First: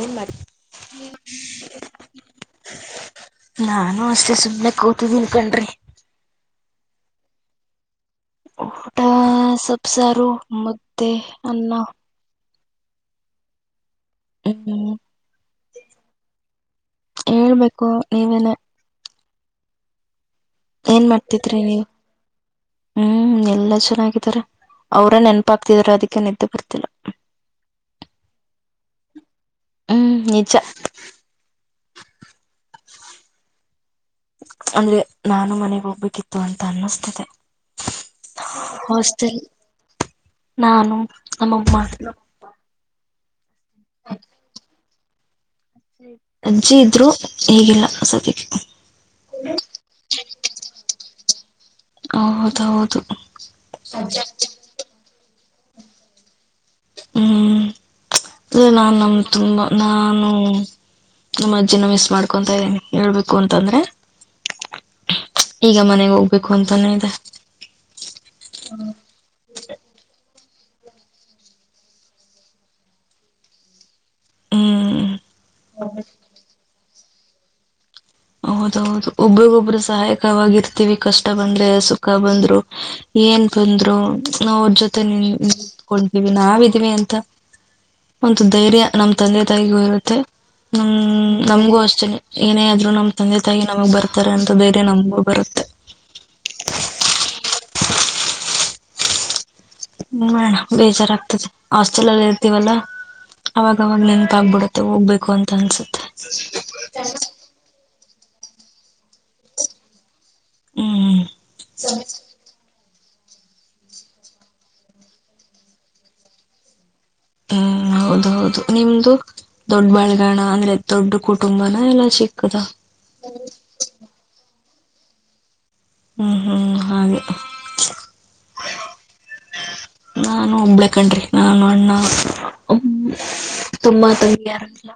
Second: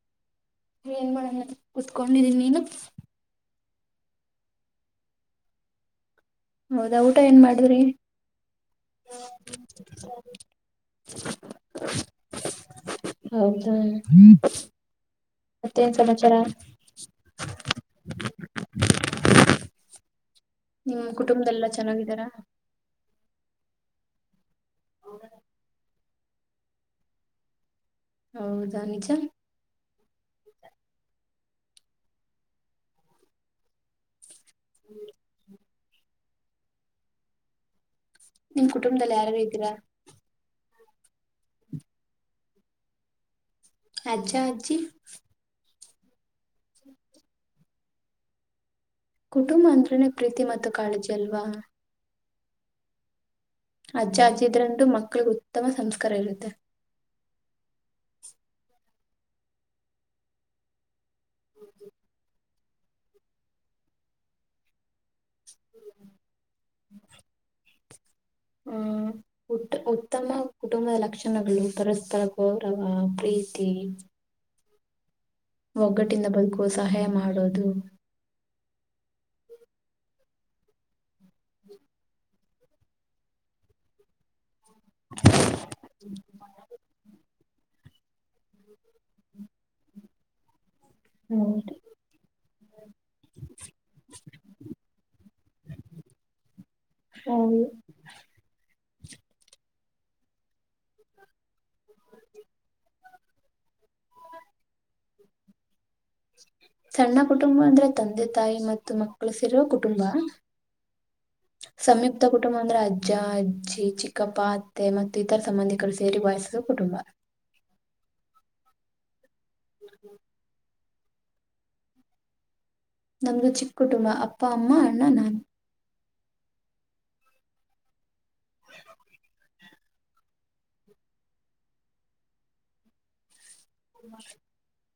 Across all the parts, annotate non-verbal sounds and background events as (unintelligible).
ಏನ್ ಮಾಡ ಏನ್ ಮಾಡೋಣ ಕುತ್ಕೊಂಡಿದೀನಿ ನೀನು ನಾನು ಅಷ್ಟೆ ಸುಮ್ಮನೆ ಕೂತಿದ್ದೀನ್ ಕಣ್ರಿ ಹೌದಾ ಊಟ ಏನ್ ಮಾಡಿದ್ರಿ? ಊಟ ಸೊಪ್ಪ ಸಾರು ಮುದ್ದೆ ಅನ್ನ ಹೌದಾ ಹ್ಮ ಹ್ಮ್ ಮತ್ತೇನ ಸಮಾಚಾರ ಹೇಳ್ಬೇಕು ನೀವೇನ ನಿಮ್ ಏನ್ ಮಾಡ್ತಿದ್ರಿ ಕುಟುಂಬದಲ್ಲೆಲ್ಲ ನೀವು ಚೆನ್ನಾಗಿದ್ದಾರಾ ಹ್ಮ್ ಎಲ್ಲಾ ಚೆನ್ನಾಗಿದ್ದಾರೆ ಅವ್ರ ನೆನಪಾಗ್ತಿದ್ರ ಅದಕ್ (unintelligible) ನಿದ್ದೆ ಬರ್ತಿಲ್ಲ ಹೌದಾ ನಿಜ ಹ್ಮ್ ನಿಜ ಅಂದ್ರೆ ನಾನು ಮನೆಗ ಹೊ (unintelligible) (unintelligible) ಅಂತ ಅನ್ನಿಸ್ತಿದೆ ನಿಮ್ ಕುಟುಂಬದಲ್ಲಿ ಯಾರಾರ್ ಹಾಸ್ಟೆಲ್ ಇದ್ದೀರಾ ನಾನು ನಮ್ಮಮ್ಮ ನಮಪ್ಪ ಅಜ್ಜ ಅಜ್ಜಿ ಅಜ್ಜಿ ಇದ್ರು ಇಗಿಲ್ಲ ಸದ್ಯಕ್ಕೆ ಕುಟುಂಬ ಅಂದ್ರೇನೆ ಪ್ರೀತಿ ಮತ್ತು ಕಾಳಜಿ ಅಲ್ವಾ ಹೌದೌದು ಅಜ್ಜ ಅಜ್ಜಿ ಇದ್ರುಂಟು ಮಕ್ಳು ಗೊತ್ತ (unintelligible) ಉತ್ತಮ ಸಂಸ್ಕಾರ ಇರುತ್ತೆ ಹ್ಮ್ (unintelligible) ನಾ ನಮ್ ತುಂಬಾ ನಾನು ನಮ್ಮ ಅಜ್ಜಿನ ಮಿಸ್ ಮಾಡ್ಕೊತ ಇದ್ದನಿ ಹೇಳ್ಬೇಕು ಅಂತಂದ್ರೆ ಈಗ ಮನೆಗೆ ಹೋಗ್ಬೇಕು ಅಂತಾನೆ ಇದೆ ಹ್ಮ್ ಉಟ್ಟ ಉತ್ತಮ ಕುಟುಂಬದ ಲಕ್ಷಣಗಳು ಪರಸ್ಪರ ಗೌರವ ಪ್ರೀತಿ ಹ್ಮ್ ಒಗ್ಗಟ್ಟಿಂದ ಬದುಕುವ ಸಹಾಯ ಮಾಡ ಹಡದು (unintelligible) ಹೌದೌದು ಒಬ್ಬರಗೊಬ್ಬರು ಸಹಾಯಕವಾಗಿರ್ತಿವಿ ಕಷ್ಟ ಬಂದ್ರೆ ಸುಖ ಬಂದ್ರು ಏನ್ ಬಂದ್ರು ನಾವ್ ಅವ್ರ ಜೊತೆ ನೀ ನಿಂತ್ಕೊಂತೀವಿ (unintelligible) ನಾವಿದೀವಿ ಅಂತ ಒಂತ ಧೈರ್ಯ ನಮ್ ತಂದೆ ತಾಯಿಗೂ ಇರುತ್ತೆ ಹ್ ನಮ್ಗೂ ಅಷ್ಟತೇನೆ ಏನೇ ಆದ್ರೂ ನಮ ತಂದೆ ತಾಯಿ ನಮಗ್ ಬರ್ತಾರೆ ಅಂತ ಧೈರ್ಯ ನಮಗೂ ಬರುತ್ತೆ (unintelligible) ನೋಡೋಣ ಬೇಜಾರಾಗ್ತದೆ ಹಾಸ್ಟೆಲ್ ಅಲ್ಲಿ ಇರ್ತೀವಲ್ಲಾ ಅವಾಗವಾಗ ನೆನ್ಪಾಗಬಿಡತ್ತೆ ಹೋಗ್ಬೇಕು ಅಂತ ಅನ್ಸುತ್ತೆ ಸಣ್ಣ ಕುಟುಂಬ ಅಂದ್ರೆ ತಂದೆ ತಾಯಿ ಮತ್ (unintelligible) ಮಕ್ಕಳು ಸೇರೋ ಕುಟುಂಬ ಹ್ಮ್ ಸಂಯುಕ್ತ ಕುಟುಂಬ ಅಂದ್ರೆ ಅ ಅಜ್ಜ ಅಜ್ಜಿ ಚಿಕ್ಕಪ್ಪ ಅತ್ತೆ ಮತ್ತು ಇತರ ಸಂಬಂಧಿಕರು ಸೇರಿ ಬಯಸುವ ಕುಟುಂಬ ಹ್ಮ್ ಹೌದ ಹೌದು ನಿಮ್ದು ದೊಡ್ಡ ಬಾಳಗಾಣ ಅಂದ್ರೆ ದೊಡ್ಡ ಕುಟುಂಬನ ಎಲ್ಲ ಚಿಕ್ಕದ ನಮ್ದು ಚಿಕ್ಕ ಕುಟುಂಬ ಅಪ್ಪ ಅಮ್ಮ ಅಣ್ಣ ನಾನು ಹ್ಮ್ ಹ್ಮ್ ಹಾಗ ನಾನು ಒಬ್ಳ ಕಣ್ರಿ ನಾನು ಅಣ್ಣ ತುಂಬಾ ತಂಬಿಯರಿಲ್ಲ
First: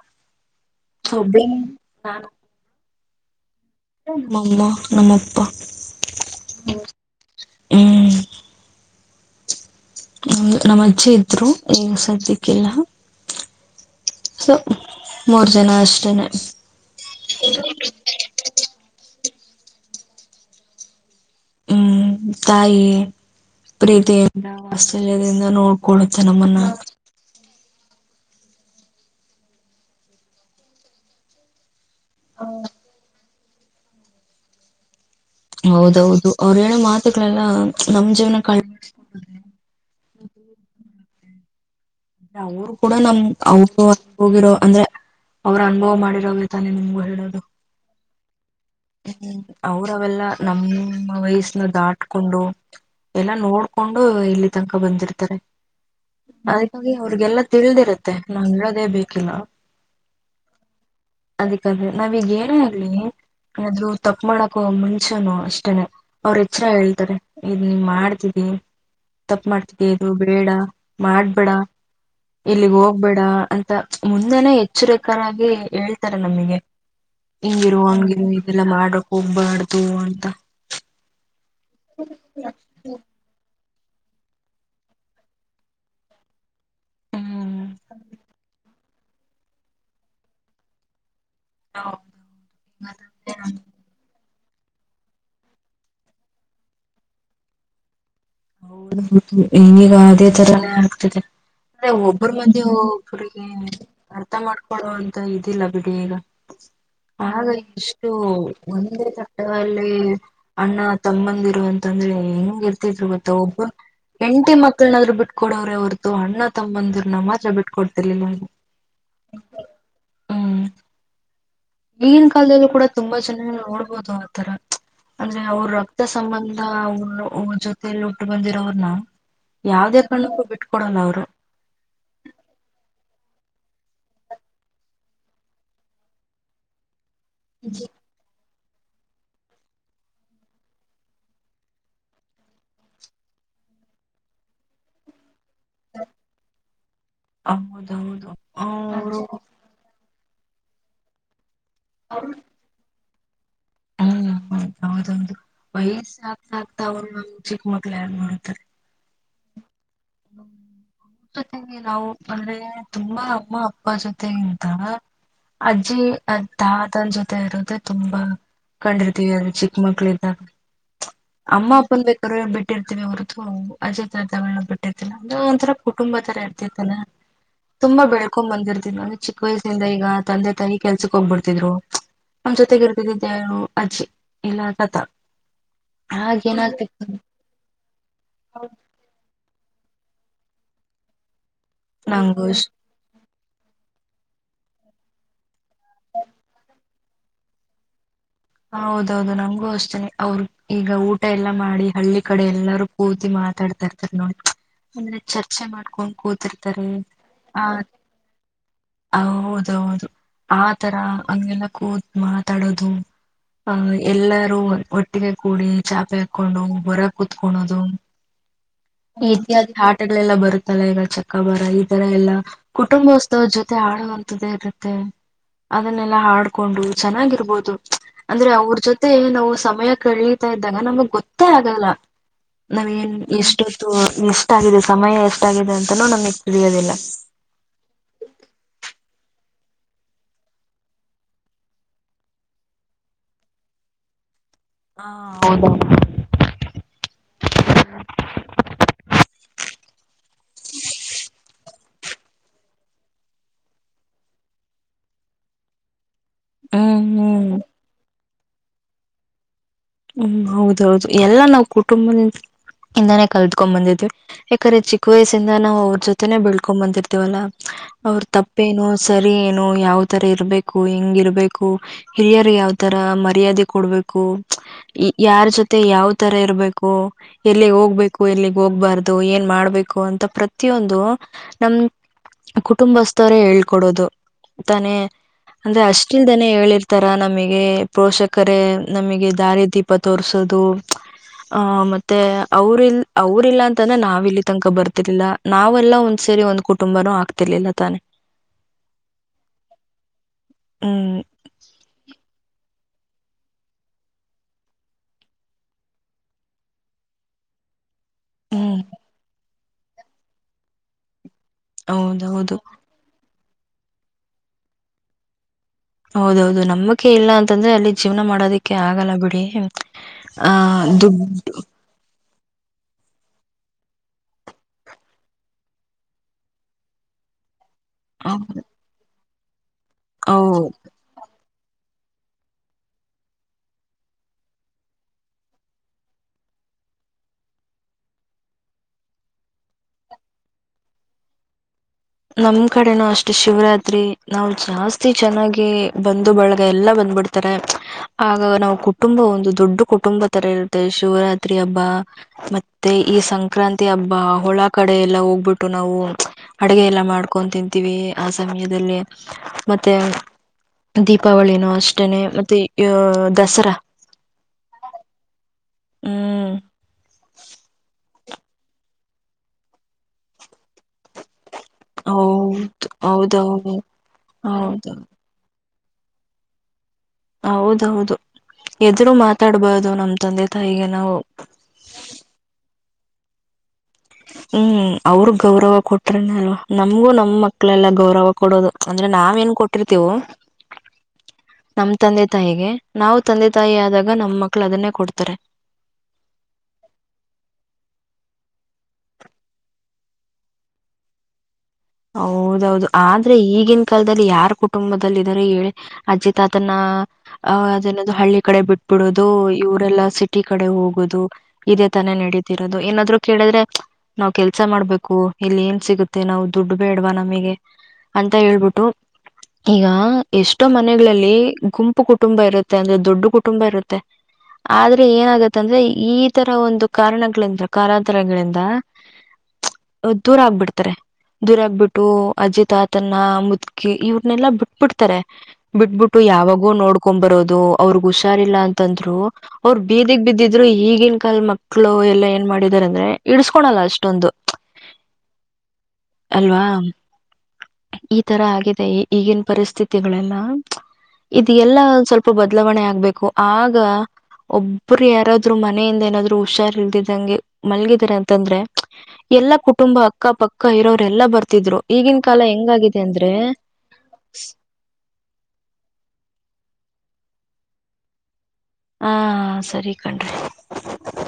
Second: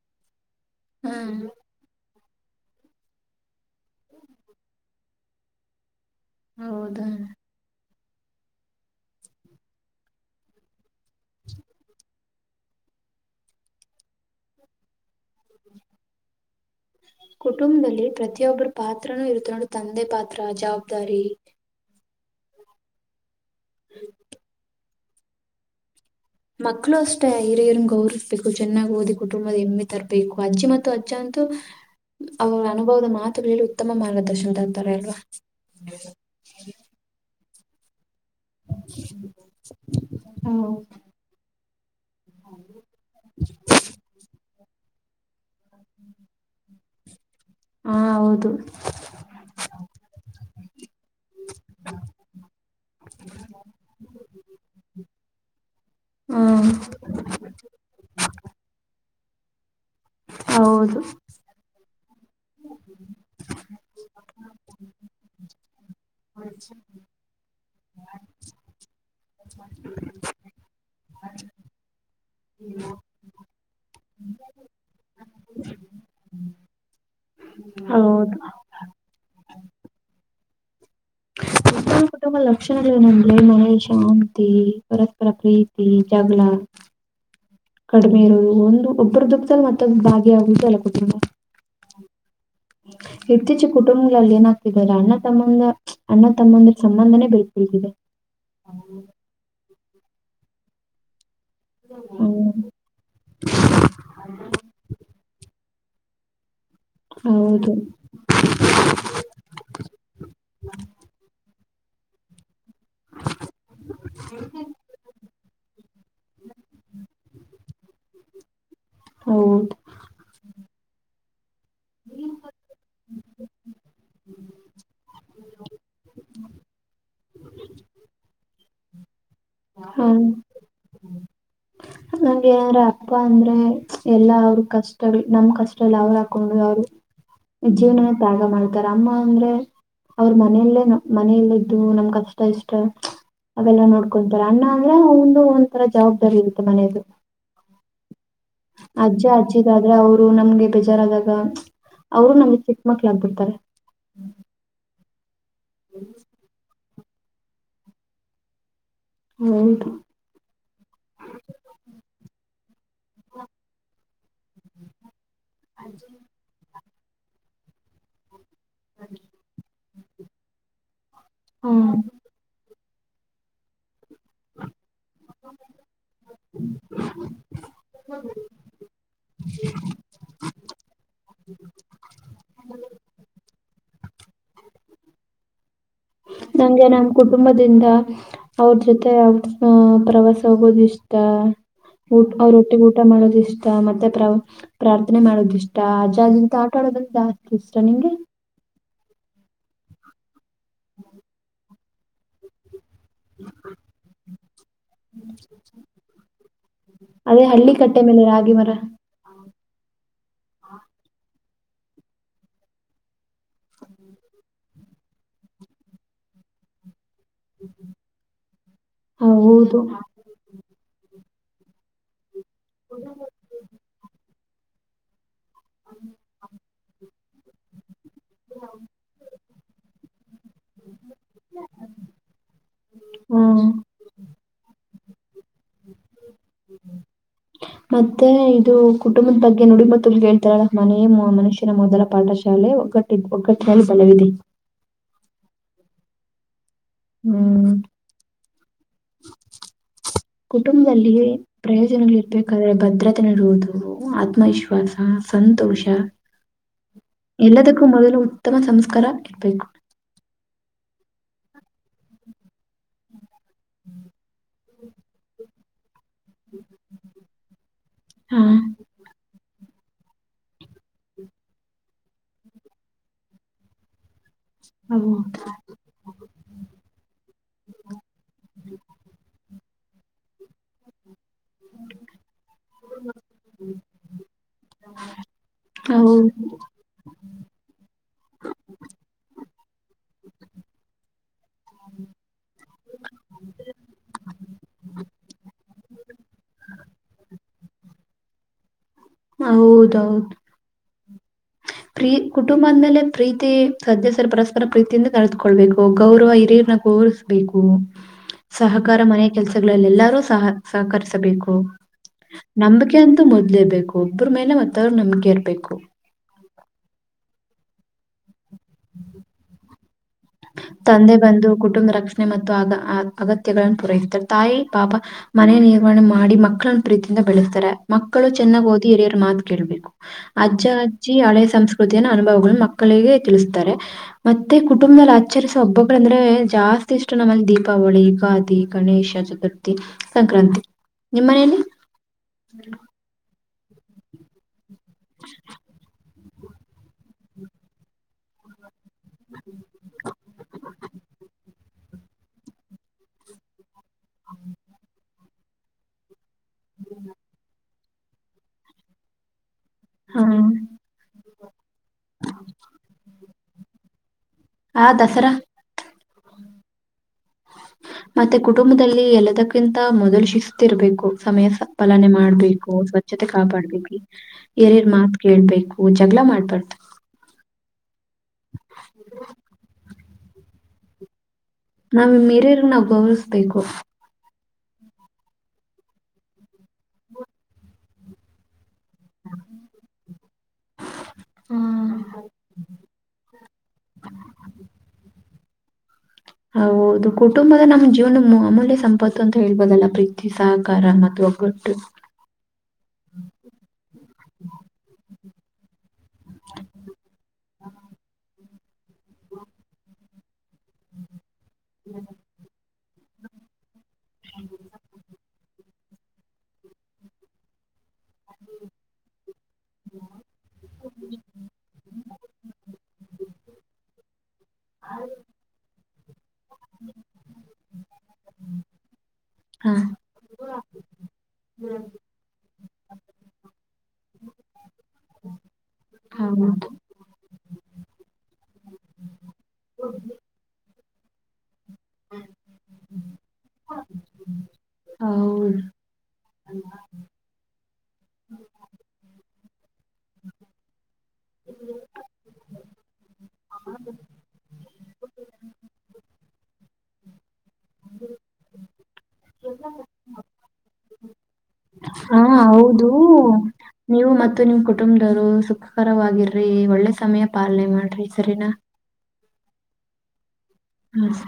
ಹಾ ಒಬ್ಳೆ ನಮ್ಮ ಅಮ್ಮ್ ಅಪ್ಪ ಹೌದಾ (inaudible) ಹ್ಮ ರಾಮ ಚಿದ್ರು ಈ ಸದ ಕಲ್ಲ ಸ ಮೂರ್ ಜನ ಅಷ್ಟೇನೆ ಪಾತ್ರನುೂ ಇರುತ್ತ ನೋಡಿ ತಂದೆ ಪಾತ್ರ ಜವಾಬ್ದಾರಿ ಹ್ಮ್ ತಾಯಿ ಪ್ರೀತಿ ಚದಿಂದ ನೋಡ್ಕೊಳ್ಳ ಮಕ್ಳು ಅಷ್ಟೇ ಹಿರಿಯ ಗೌವ್ಬೇಕು ಚೆನ್ನಾಗ್ ಓದಿ ಕುಟುಂಬದ ಹೆಮ್ಮೆ ತರಬೇಕು ಅಜ್ಜಿ ಮತ್ತು ಅಜ್ಜ ಅಂತೂ ಅವರ ಅನುಭವದ ಮಾತ್ ಲ್ಲಿ ಉತ್ತಮ ಮಾರ್ಗದರ್ಶನ ತ ಅತರ ಇಲ್ವಾ ಹೌದೌದು ಅವ್ರ ಹೇಳೋ ಮಾತುಗಳೆಲ್ಲ ನಮ್ ಜೀವನ ಕಳ್ ಹೌ ಅವರು ಕೂಡ ನಮ್ ಅವರು ಹೋಗಿರೋ ಅಂದ್ರೆ ಅವ್ರರು ಅನುಭವ ಮಾಡಿರೋದೆ ತಾನೆ ನಿಮ್ಗ ಹೇಳದು ಹಾ ಹೌದು ಹ್ಮ್ ಅವ್ರ ಅವೆಲ್ಲ ನಮ್ಮ ವಯಸ್ಸನ ದಾಟ್ಕೊಂಡು ಎಲ್ಲಾ ನೋಡ್ಕೊಂಡು ಇಲ್ಲಿ ತನಕ ಬಂದಿರ್ತಾರೆ ಹಾ ಅದಕ್ಕಾಗಿ ಅವ್ರಿಗೆಲ್ಲಾ ತಿಳ್ದಿರತ್ತೆ ನಾನ್ ಹೇಳೋದೇ ಬೇಕು ಲ ಹೌದು ಅದಕ್ಕೆ ಅದ ನಾ ಗೇರ ಆಗ್ಲಿ (unintelligible) ಆದರುತಪ್ಪು ಮಾಡಕ ಮುಂಚೆನು ಅಷ್ಟೇನೆ ಅವ್ರ ಹೆಚ್ಚರ ಹೇಳ್ತಾರೆ ಇದ್ ನೀ ಮಾಡ್ತಿದಿ ತಪ್ಪ ಮಾಡ್ತಿದಿ ಅದು ಬೇಡ ಮಾಡಬೇಡ ಇಲ್ಲಿಗ್ ಹೋಗ್ಬೇಡ ಅಂತ ಮುಂದೆನೆ ಎಚ್ಚರಿಕರಾಗಿ ಹೇಳ್ತಾರ ನಮಿಗೆ ಹಿಂಗಿರುವ ಹಂಗೆ ಹೌದು. ಇದೆಲ್ಲ ಮಾಡ ಹೋಗ್ಬಾರ್ದು ಅಂತ ಇ ಕುಟುಂಬ ಲಕ್ಷಣ ದನ ಮನ ಹುಂಮತ್ತೆಪರಸ್ಪರ ಪ್ರೀತಿ ಜಗಳ ಹ್ಮ್ ಒಬ್ಬ್ರ ದುಕ್ತಲ್ ಮತ್ತೋಬರುಬಾಗಿಿಯಗ ಎತ್ತಚ ಕುಟುಂಬ ಅಲ್ಲಿ ಏನಾಗ್ತಿದೆ ಅಣ್ಣ ತಮ್ಮ ಅಣ್ಣ ತಮ್ಮಂದಿರ ಸಂಬಂಧನೇ (unintelligible) ಅದೇ ತರನೆ ಆಗ್ತಿದೆ ಅಂದ್ರೆ ಒಬ್ಬರ ಹ್ಮ್ ಮದ್ಯೆ ಒಬ್ರಿಗೆ ಅರ್ಥ ಮಾಡ್ಕೊಳ್ಳುವ ಅಂತ ಇದಿಲ್ಲ ಬಿಡು. ಬೇಡ ಆಗ ಹೌದು ಎಷ್ಟು ಒಂದೇ ತಟ್ಟೆಯಲ್ಲಿ ಅಣ್ಣ ತಮ್ಮಂದಿರುವ ಅ ಅಂದ್ರೆ ಹೆಂಗ ಇರ್ತಿದ್ರು ಒಬ್ರು ಹೆಂಡ್ತಿ ಮಕ್ಳನಾದ್ರು ಬಿಟ್ಕೊಡವ್ರೆ ಹೊರತು ಅಣ್ಣ ತಮ್ಮಂದ್ರ ನ ಮಾತ್ರ ಬಿಟ್ಕೊಡ್ತಿರ್ಲಿಲ್ಲ ಹೌದು ಹ್ಮ್ ಈಗಿನ್ ಕಾಲದಲ್ಲೂ ಕೂಡ ತುಂಬಾ ಚೆನ್ನಾಗಿ ನೋಡ್ಬೋದು ಆ ತರ ಅಂದ್ರೆ ಅವ್ರ ರಕ್ತ ಸಂಬಂಧ ಅವ್ರ ಜೊತೆಯಲ್ಲಿ ಹುಟ್ಟಿ ಬೆಳೆದಿರೊರನ್ನ ಯಾವುದೇ ಹ ಕಾರಣಕ್ಕೂ ಬಿಟ್ಟು ಕೊಡೋದಿಲ್ಲ ಅವರನ್ನ ಹ (inaudible) ನಂಗೆ ಯಾರ ಅಪ್ಪ ಅಂದ್ರೆ ಎಲ್ಲಾ ಅವ್ರ ಕಷ್ಟಗಳು ನಮ್ ಕಷ್ಟಗಳಲಿ ಅವ್ರು ಹಾಕೊಂಡು ಅವರು. ಜೀವನ ತ್ಯಾಗ ಮಾಡ್ ಅಮ್ಮ ಅಂದ್ರೆ ಅವ್ರ ಮನೆಯೆಲ್ಲಾ ಮನೆಯಲ್ಲಿ ಇದ್ದು ನಮ್ ಕಷ್ಟ ಇಷ್ಟ ಅವೆಲ್ಲ ನೋಡ್ಕೊತಾರೆ ಅಣ್ಣ ಅಂದ್ರೆ ಅವರು ಒಂದು.. ಒಂದತರ ಜವಾಬ್ದಾರಿ ಇರುತ್ತೆ ಮನೆಯಲ್ಲಿ ಹೌದೌದು ಅವರು ಅಜ್ಜ ಅಜ್ಜಿ ಆದ್ರೆ.... ಅವರು ನಮ್ಗೆ ಬೇಜಾರಾದಾಗ.... ಅವರು ನಮ್ಗ್ ಚಿಕ್ಕ ಮಕ್ಳು ಯಾಕ್ ಬಿಡ್ತಾರೆ ಹ್ಮ ಹೌ ಹೌದೌದು ವಯಸ್ಸು ಆಗ್ತಾ ಆಗ್ತಾ... ತಾವು ಚಿಕ್ಕ ಮಕ್ಳು ಹಾಗೆ ಮಾಡತಾರೆ (unintelligible) ಹೌಂದು ಅಕ್ಕಾ ತಂಗಿ ನಾವು ಅಂದ್ರೆ ತುಂಬಾ ಅಮ್ಮ ಅಪ್ಪ ಜೊತೆಗಿಂತ.... ತನ್ ಜೊತೆ ಇರೊದೆ ತುಂಬಾ. ಕಂಡಿರ್ತೀವಿ ಆ ಚಿಕ್ಕ.... ಮಕ್ಕಳಿಂದ ಹ ಅಮ್ಮ ಅಪ್ಪನ್ ಬೇಕಾದ್ರ ಬಿಟ್ಟು.... ಇರ್ತಿವೆ ಹೊರತು ಆಚೆ..... ಅಜ್ಜಿ ತಾತನ ಬಿಟ್ಟಿರ್ತಿರ್ಲಿಲ್ಲ ಒಂಥರ ಕುಟುಂಬ ತರ ಇರ್ತಿತ್ತಲ್ಲ ತುಂಬಾ ಬೆಳ್ಕೊಂಡ್ ಬಂದಿರ್ತಿದ್ವಿ ಚಿಕ್ಕ ವಯಸ್ಸಿನಿಂದ ಈಗ ತಂದೆ ತಾಯಿ ಕೆಲ್ಸಕ್ ಹೋಗ್ಬಿಡ್ತಿದ್ರು ನಮ್ ಜೊತೆಗ ಇರ್ತಿದಿದ್ದೆ ಅವರು. ಅಜ್ಜಿ ಇಲ್ಲ ತಾತ ಹಾಗ ನಂಗೆ ನಮ ಏನಾಗ್ತಿತ್ತು ಕುಟುಂಬದಿಂದ ಅವ್ರ ಜೊತೆ ಹಹ ಪ್ರವಾಸ ಹೋಗೋದ ಇಷ್ಟ ಊ ನಂಗು ಇಷ್ಟ ಅವರೊಟ್ಟಿಗೆ ಊಟ ಮಾಡೋದ ಇಷ್ಟ ಮತ್ತೆ ಪ್ರ ಪ್ರಾರ್ಥನೆ ಮಾಡೋದಿಷ್ಟು ಅಜ್ ಇಂತ ಆಟ ಆಡೋದ ಜಾಸ್ತಿ ಇಷ್ಟ ನಿಂಗೆ ಹ ಹೌದೌದು ನಂಗಗೂ ಅಷ್ಟತೇನೆ ಅವ್ರ ಈಗ ಊಟ ಎಲ್ಲಾ ಮಾಡಿ ಹಳ್ಳಿ ಕಡೆ ಎಲ್ಲಾರೂ ಕೂತಿ ಮಾತಾಡ್ತಾ ಇರ್ತಾರೆ ನೋಡಿ ಅಂದ್ರೆ ಚರ್ಚೆ ಮಾಡ್ಕೊಂಡ್ ಕೂತಿರ್ತಾರೆ ಅದೇ ಹಳ್ಳಿ ಕಟ್ಟೆ ಮೇಲೆ ರಾಗಿ ಮರ ಆ ಹೌದು ಆ ತರ ಹಂಗೆಲ್ಲ ಕೂತ್ ಮಾತಾಡೋದು ಆಹ ಎಲ್ಲಾರೂ ಒಟ್ಟಿಗೆ ಕೂಡಿ ಚಾಪೆ ಹಾಕೊಂಡು ಬರ ಕುೂತ್ಕೋಣದು ಇತ್ಯಾದಿ ಹೌದು ಆಟಗಳೆಲ್ಲ ಬರುತ್ತಲ್ಲ ಈಗ ಚ ಕಬಾರ ಈ ತರ ಎಲ್ಲ ಕುಟುಂಬೋತ್ಸವ ಜೊತೆ ಆಡುವ ಇದೇ ಇರುತ್ತೆ ಅದನ್ನೆಲ್ಲಾ ಹಾಡ್ಕೊಂಡು ಚೆನ್ನಾಗಿರ್ ಹೌದು ಅಂದ್ರೆ ಅವ್ರ ಜೊತೆ ನಾವು ಸಮಯ ಕಳೀಿತಾ ಇದ್ದಾಗ ನಮಗ್ ಗೊತ್ತೇ ಆಗಲ್ಲ ನಾವೇನ್ ಎಷ್ಟೊ ಹ್ಮ್ ಇ ಎಷ್ಟ ಆಗಿದೆ ಸಮಯ ಎಷ್ಟಾಗಿದೆ ಅಂತಾನೂ ನಮಗ್ ತಿಳಿಯೋದಿಲ್ಲ ಮತ್ತೆ ಇದು ಕುಟುಂಬದ ಬಗ್ಗೆ ಹಾಗ ನುಡಿ ಮುತ್ತು ಕೇಳ್ತಾಳ ಮನೆಯ ಮನುಷ್ಯನ ಮೊದಲ ಪಾಠಶಾಲೆ ಒಗ್ಗಟ್ಟ ಒಗ್ಗಟ್ಟಿನಲ್ಲಿ ಬಲವಿದೆ ಹಾ ಹೌದ ಹ್ಮ್ ಕುಟುಂಬದಲ್ಲಿ ಪ್ರಯೋಜನಗಳಿರ್ಬೇಕಾದ್ರೆ ಭದ್ರತೆ ನಡುವುದು ಆತ್ಮವಿಶ್ವಾಸ ಸಂತೋಷ ಹ್ಮ್ ಹ್ಮ್ ಎಲ್ಲದಕ್ಕ ಮೊದಲು ಉತ್ತಮ ಸಂಸ್ಕಾರ ಇರ್ಬೇಕು ಹ್ಮ್ ಹೌದೌದು ಎಲ್ಲ ನಾವವು್ ಕುಟುಂಬದಿಂದ ಇಂದಾನೇ ಕಲ್ತ್ಕೊಂಡ್ ಬಂದಿದ್ವಿ ಯಾಕ್ರೆ ಚಿಕ್ಕ ವಯಸ್ಸಿಂದ ನಾವು ಅವ್ರ ಜೊತೆ ಬೆಳ್ಕೊಂಡ್ ಬಂದಿರ್ತೇವಲ್ಲಾ ಅವ್ರ ಹಾ ತಪ್ಪೇನು ಸರಿ ಏ ಯಾವ್ ತರ ಇರ್ಬೇಕು ಹೆಂಗ ಇರ್ಬೇಕು ಹಿರಿಯರ್ ಯಾವ್ ತರ ಮರ್ಯಾದೆ ಕೊಡ್ಬೇಕು ಹೌದು ಯಾರ್ ಜೊತೆ ಯಾವ್ ತರ ಇರ್ಬೇಕು ಎಲ್ಲ ಹೋಗ್ಬೇಕು ಕು ಇಲಿಗ್ ಹೋಗ್ಬಾರ್ದು ಏನ್ ಮಾಡ್ಬೇಕು ು ಅಂತ ಪ್ರತಿಯೊಂದು ನಮ್ ಕುಟುಂಬಸ್ಥವರೇ ಹೇಳ್ಕೊಡೋದು ತಾನೇ ಅಂದ್ರೆ ಅಷ್ಟಲ್ದನೇ ಹೌದು ಹೇಳಿರ್ತಾರ ನಮಗೆ ಪೋಷಕರೇ ನಮಗೆ ದಾರಿ ದೀಪ ತೋರಿಸೋದು ಆಹ ಮತ್ತೆ ಅವ್ರ ಇಲ್ ಅವ್ರ ಇಲ್ಲ ಅಂತಾನೆ ನಾವ್ ಇಲ್ಲಿ ತನಕ ಬರ್ತಿರ್ಲಿಲ್ಲ ನಾವೆಲ್ಲ ಒಂದ್ ಸೇರಿ ಒಂದ್ ಕುಟುಂಬನುೂ ಆಗ್ತಿರ್ಲಿಲ್ಲ ತಾನೆ ಹೌದೌದು ಹ್ಮ್ ಪ್ರೀ ಕುಟುಂಬದ ಮೇಲೆ ಪ್ರೀತಿ ಸದಸ್ಯರು ಪರಸ್ಪರ ಪ್ರೀತಿಯಿಂದ ಕಳೆದುಕೊಳ್ಬೇಕು ಗೌರವ ಹಿರಿಯರನ ಗೌರವಿಸಬೇಕು ಹ್ಮ್ ಸಹಕಾರ ಮನೆ ಕೆಲ್ಸ ಎಲ್ಲರೂ ಸಹ ಸಹಕರಿಸಬೇಕು ಹ ಹೌದೌದು ನಂಬಗೆ ಮೊದ್ಲೇಬೇಕು ಒಬ್ಬ್ರ ಮೇಲೆ ಮತ್ತ ಅವ್ರು ನಮಿಕೆ ಇರ್ಬೇಕು ಹೌದೌದು ನಂಬಿಕೆ ಇಲ್ಲ ಅಂತಂದ್ರೆ ಅಲ್ಲಿ ಜೀವನ ಮಾಡೋದಿಕ್ಕೆ ಅೆ ಆಗಲ್ಲ ಬಿಡಿ ಆ ತಂದೆ ಬಂದು ಕುಟುಂಬ ರಕ್ಷ ಮತ್ತು ಅಗ ಅಗತ್ಯಗಳನ್ನು ಪೂರೈಸ್ತಾರೆ ತಾಯಿ ಪಾಪಾ ಮನೆ ನಿರ್ವಹಣೆ ಮಾಡಿ ಮಕ್ಕಳನ್ನ ಪ್ರೀತಿಯಿಂದ ಬೆಳೆಸ್ತಾರೆ ಮಕ್ಕಳು ದುಡ್ಡು ಚನ್ನಗಿ ಓದಿ ಹಿರಿಯರು ಮಾದ ಕೇಳ್ಬೇಕು ಅಜ್ಜ ಅಜ್ಜಿ ಹಳೆ ಸಂಸ್ ಕೃತಿಯ ಅನುಭವಗಳು ಮಕ್ಕಳಿಗೆ ತಿಳಿಸುತ್ತಾರೆ ಮತ್ತೆ ಕುಟುಂಬದ ಆಚರಿಸ ಹಬ್ಬಗಳಂದ್ರೆ ಜಾಸ್ತಿ ಇಷ್ಟು ನಮ್ಮಲ್ಲಿ ದೀಪಾವಳಿ ಯುಗಾದಿ ಗಣೇಶ ಚತುರ್ಥಿ ಸಂಕ್ರಾಂತಿ ನಿಮ್ಮ್ ಮನೇೆಯಲ್ಲಿ ನಮ್ ಕಡೆನೂ ಅಷ್ಟು ಶಿವರಾತ್ರಿ ರಿ ನಾವು ಜಾಸ್ತಿ ಚೆನ್ನಾಗಿ ಬಂದು ಬಳ ಎಲ್ಲ ಬಂದ್ಬಿಡ್ತಾರೆ ಆಗ ನಾವು ಕು ಕುಟುಂಬ ಒಂದು ದೊಡ್ಡ ಕುಟುಂಬ ತರ ಇರುತ್ತದೆ ಶಿವರಾತ್ರಿ ಹಬ್ಬ ಮತ್ತು ಈ ಸಂಕ್ರಾಂತಿ ಹಬ್ಬ ಹೊಳ ಕಡೆ ಎಲ್ಲ ಹೋಗ್ಬಿಟ್ಟು ನಾವು ಅಡುಗೆ ಎಲ್ಲ ಮಾಡ್ಕೊಂಡಂತಂತ ವ ಆ ಸಮಯದಲ್ಲಿ ಮತ್ತೆ ದೀಪ ಕವಳಿನಲ್ ಅಷ್ಟನೆ ಮತ್ತೆ ದಸರಾ ಹಾ ದಸರಾ ಹ್ಮ್ ಮತ್ತೆ ಕುಟುಂಬದಲ್ಲಿ ಎಲ್ಲದಕ್ಕಿಂತ ಮೊದಲು ಶಿಸ್ತಿರಬೇಕು ಸಮಯಸ ಪಾಲನೆ ಮಾಡ್ಬೇಕು ಹೌದು ಸ್ವಚ್ಛತೆ ಹೌದೌದು ಕಾಪಾಡ್ಬೇಕು ಹಿರಿಯರ ಹೌದು ಮಾತ್ರ ಕೇಳ್ಬೇಕು ಹ ಜಗಳ ಮಾಡ್ಬಾರ್ದ ಹೌದೌದು ಎದರು ಮಾತಾಡ್ಬಹದು ನಮ್ದು ತಂದೆ ತಾಯಿಗೆ ನಾವು ನಾವು ನಮ್ಮ ಹಿರಿಯರ್ ನಾ ಗೌರವಿಸ್ಬೇಕು ಹ್ಮ್ ಅವ್ರ ಗೌರವ ಕೊಟ್ರೇನೆ ಅಲ್ವಾ ನಮ್ಗೂ ನಮ್ ಮಕ್ಳೆಲ್ಲ ಗೌರವ ಕೊಡೋದು ಅಂದ್ರೆ ನಾವ ಏನ್ ಕೊಟ್ಟಿರ್ತವು ನಮ ತಂದೆ ತಾಯಿಗೆ ನಾವು ತಂದೆ ತಾಯಿ ಆದಾಗ ನಮ್ ಮಕ್ಳು ಅದನ್ನೇ ಕೊಡ್ತಾರೆ ಹೌದು ಕುಟುಂಬದ ನಮ್ಮ್ ಜೀವನ ಅಮೂಲ್ಯ ಸಂಪತ್ತು ಅಂತ ಹೇಳ್ಬೋದಲ್ಲ ಪ್ರೀತಿ ಸಹಕಾರ ಮತ್ತು ಒಗ್ಗಟ್ಟು ಹೌದೌದು ಆದ್ರೆ ಈಗಿನ ಕಾಲದಲ್ಲಿ ಯಾರ ಕುಟುಂಬದ ಹೇಳಿ ಅಜ್ಜಿ ತಾತನ ಅ ಅದನದು ಹಳ್ಳಿ ಕಡೆ ಬಿಟ್ಬಿಡೋದು ಇವರೆಲ್ಲ ಸಿ ಕಡೆ ಹೋಗುದು ಇದೇ ತಾನ ನಡೀತಿರ ಅದು ಏನಾದ್ರು ಕೇಳಿದ್ರೆ ನಾವ್ ಕೆಲ್ಸ ಮಾಡ್ಬೇಕು ಇಲ್ಲಿ ಏನ್ ಸಿಗುತ್ತೆ ನಾವು ದುಡ್ಡು ಬೇಡ್ವಾ ನಮಗೆ ಅಂತ ಹೇಳ್ಬಿಟ್ಟು ಈಗ ಎಷ್ಟೋ ಮನೆಗಳಲ್ಲಿ ಗುಂಪು ಕುಟುಂಬ ಇರುತ್ತೆ ಮ ಅಂದ್ರೆ ದೊಡ್ಡ ಕುಟುಂಬ ಇರುತ್ತೆ ಆದ್ರೆ ಏನಾಗತ್ತಂದ್ರೆ ಈಏ ಈ ತರ ಒಂದು ಕಾರಣಗಳಿಂದ ಕಾರಾದಾರಗಳಿಂದ ಹಾ ದೂರ ಆಗ್ಬಿಡ್ತಾರೆ ದುರಗ್ಬಿಟ್ಟು ಅಜ್ಜಿ ತಾತನ್ನ ಮುದ್ಕಿ ಇವ್ರನೆೆಲ್ಲಾ ಬಿಟ್ಬಿಡ್ತಾರೆ ಬಿಟ್ಬಿಟ್ಟು ಯಾವಾಗೂ ಹೌದು ನೋಡ್ಕೊಂಡ್ ಬರೋದು ಅವ್ರಗ್ ಹುಷಾರಿಲ್ಲ ಅಂತಂದ್ರು ಅವ್ರರು ಬೀದಿಗೆ ಬಿದ್ದಿದ್ರು ಈಗಿನ ಕಾಲ ಮಕ್ಕ ಮಕ್ಕಳು ಎಲ್ಲಾ ಏನ್ ಮಾಡಿದಾರ ಅಂದ್ರೆ ಇಡ್ಸ್ಕೊಳಲ್ಲ ಅಷ್ಟೊಂದು ಹೌದು ಅಲ್ವಾ ಈ ತರ ಆಗಿದೆ ಪರಿಸ್ಥಿತಿ ಇದು ಎಲ್ಲಾ ಸ್ವಲ್ಪ ಬ ಬದಲಾವಣೆ ಆಗ್ಬೇಕು ಆಗ ಒಬ್ಬರು ಯಾರಾದ್ರು ಮನೆಯಿಂದ ಏನಾದ್ರು ಹುಷಾರ್ ಇಲ್ದಿದ್ದಂಗೆ ಮಲ್ಗಿದಿದ್ದಾರೆ ಅಂತಂದ್ರೆ ಎಲ್ಲಾ ಕುಟುಂಬ ಅಕ್ಕಪಕ್ಕ ಇರೋರೆಲ್ಲ ಬರ್ತಾರೆ ಹಾ ಹೌದು ನೀವು ಮತ್ತು ನಿಮ್ ಕುಟುಂಬದವರು ಸುಖಕರವಾಗಿರಿ ಒಳ್ಳೆ ಸಮಯ ಪಾಲನೆ ಮಾಡ್ರಿ ಸರಿನಾ ಹಾ ಸರಿ ಕಣ್ರಿ ಹ್ಮ್.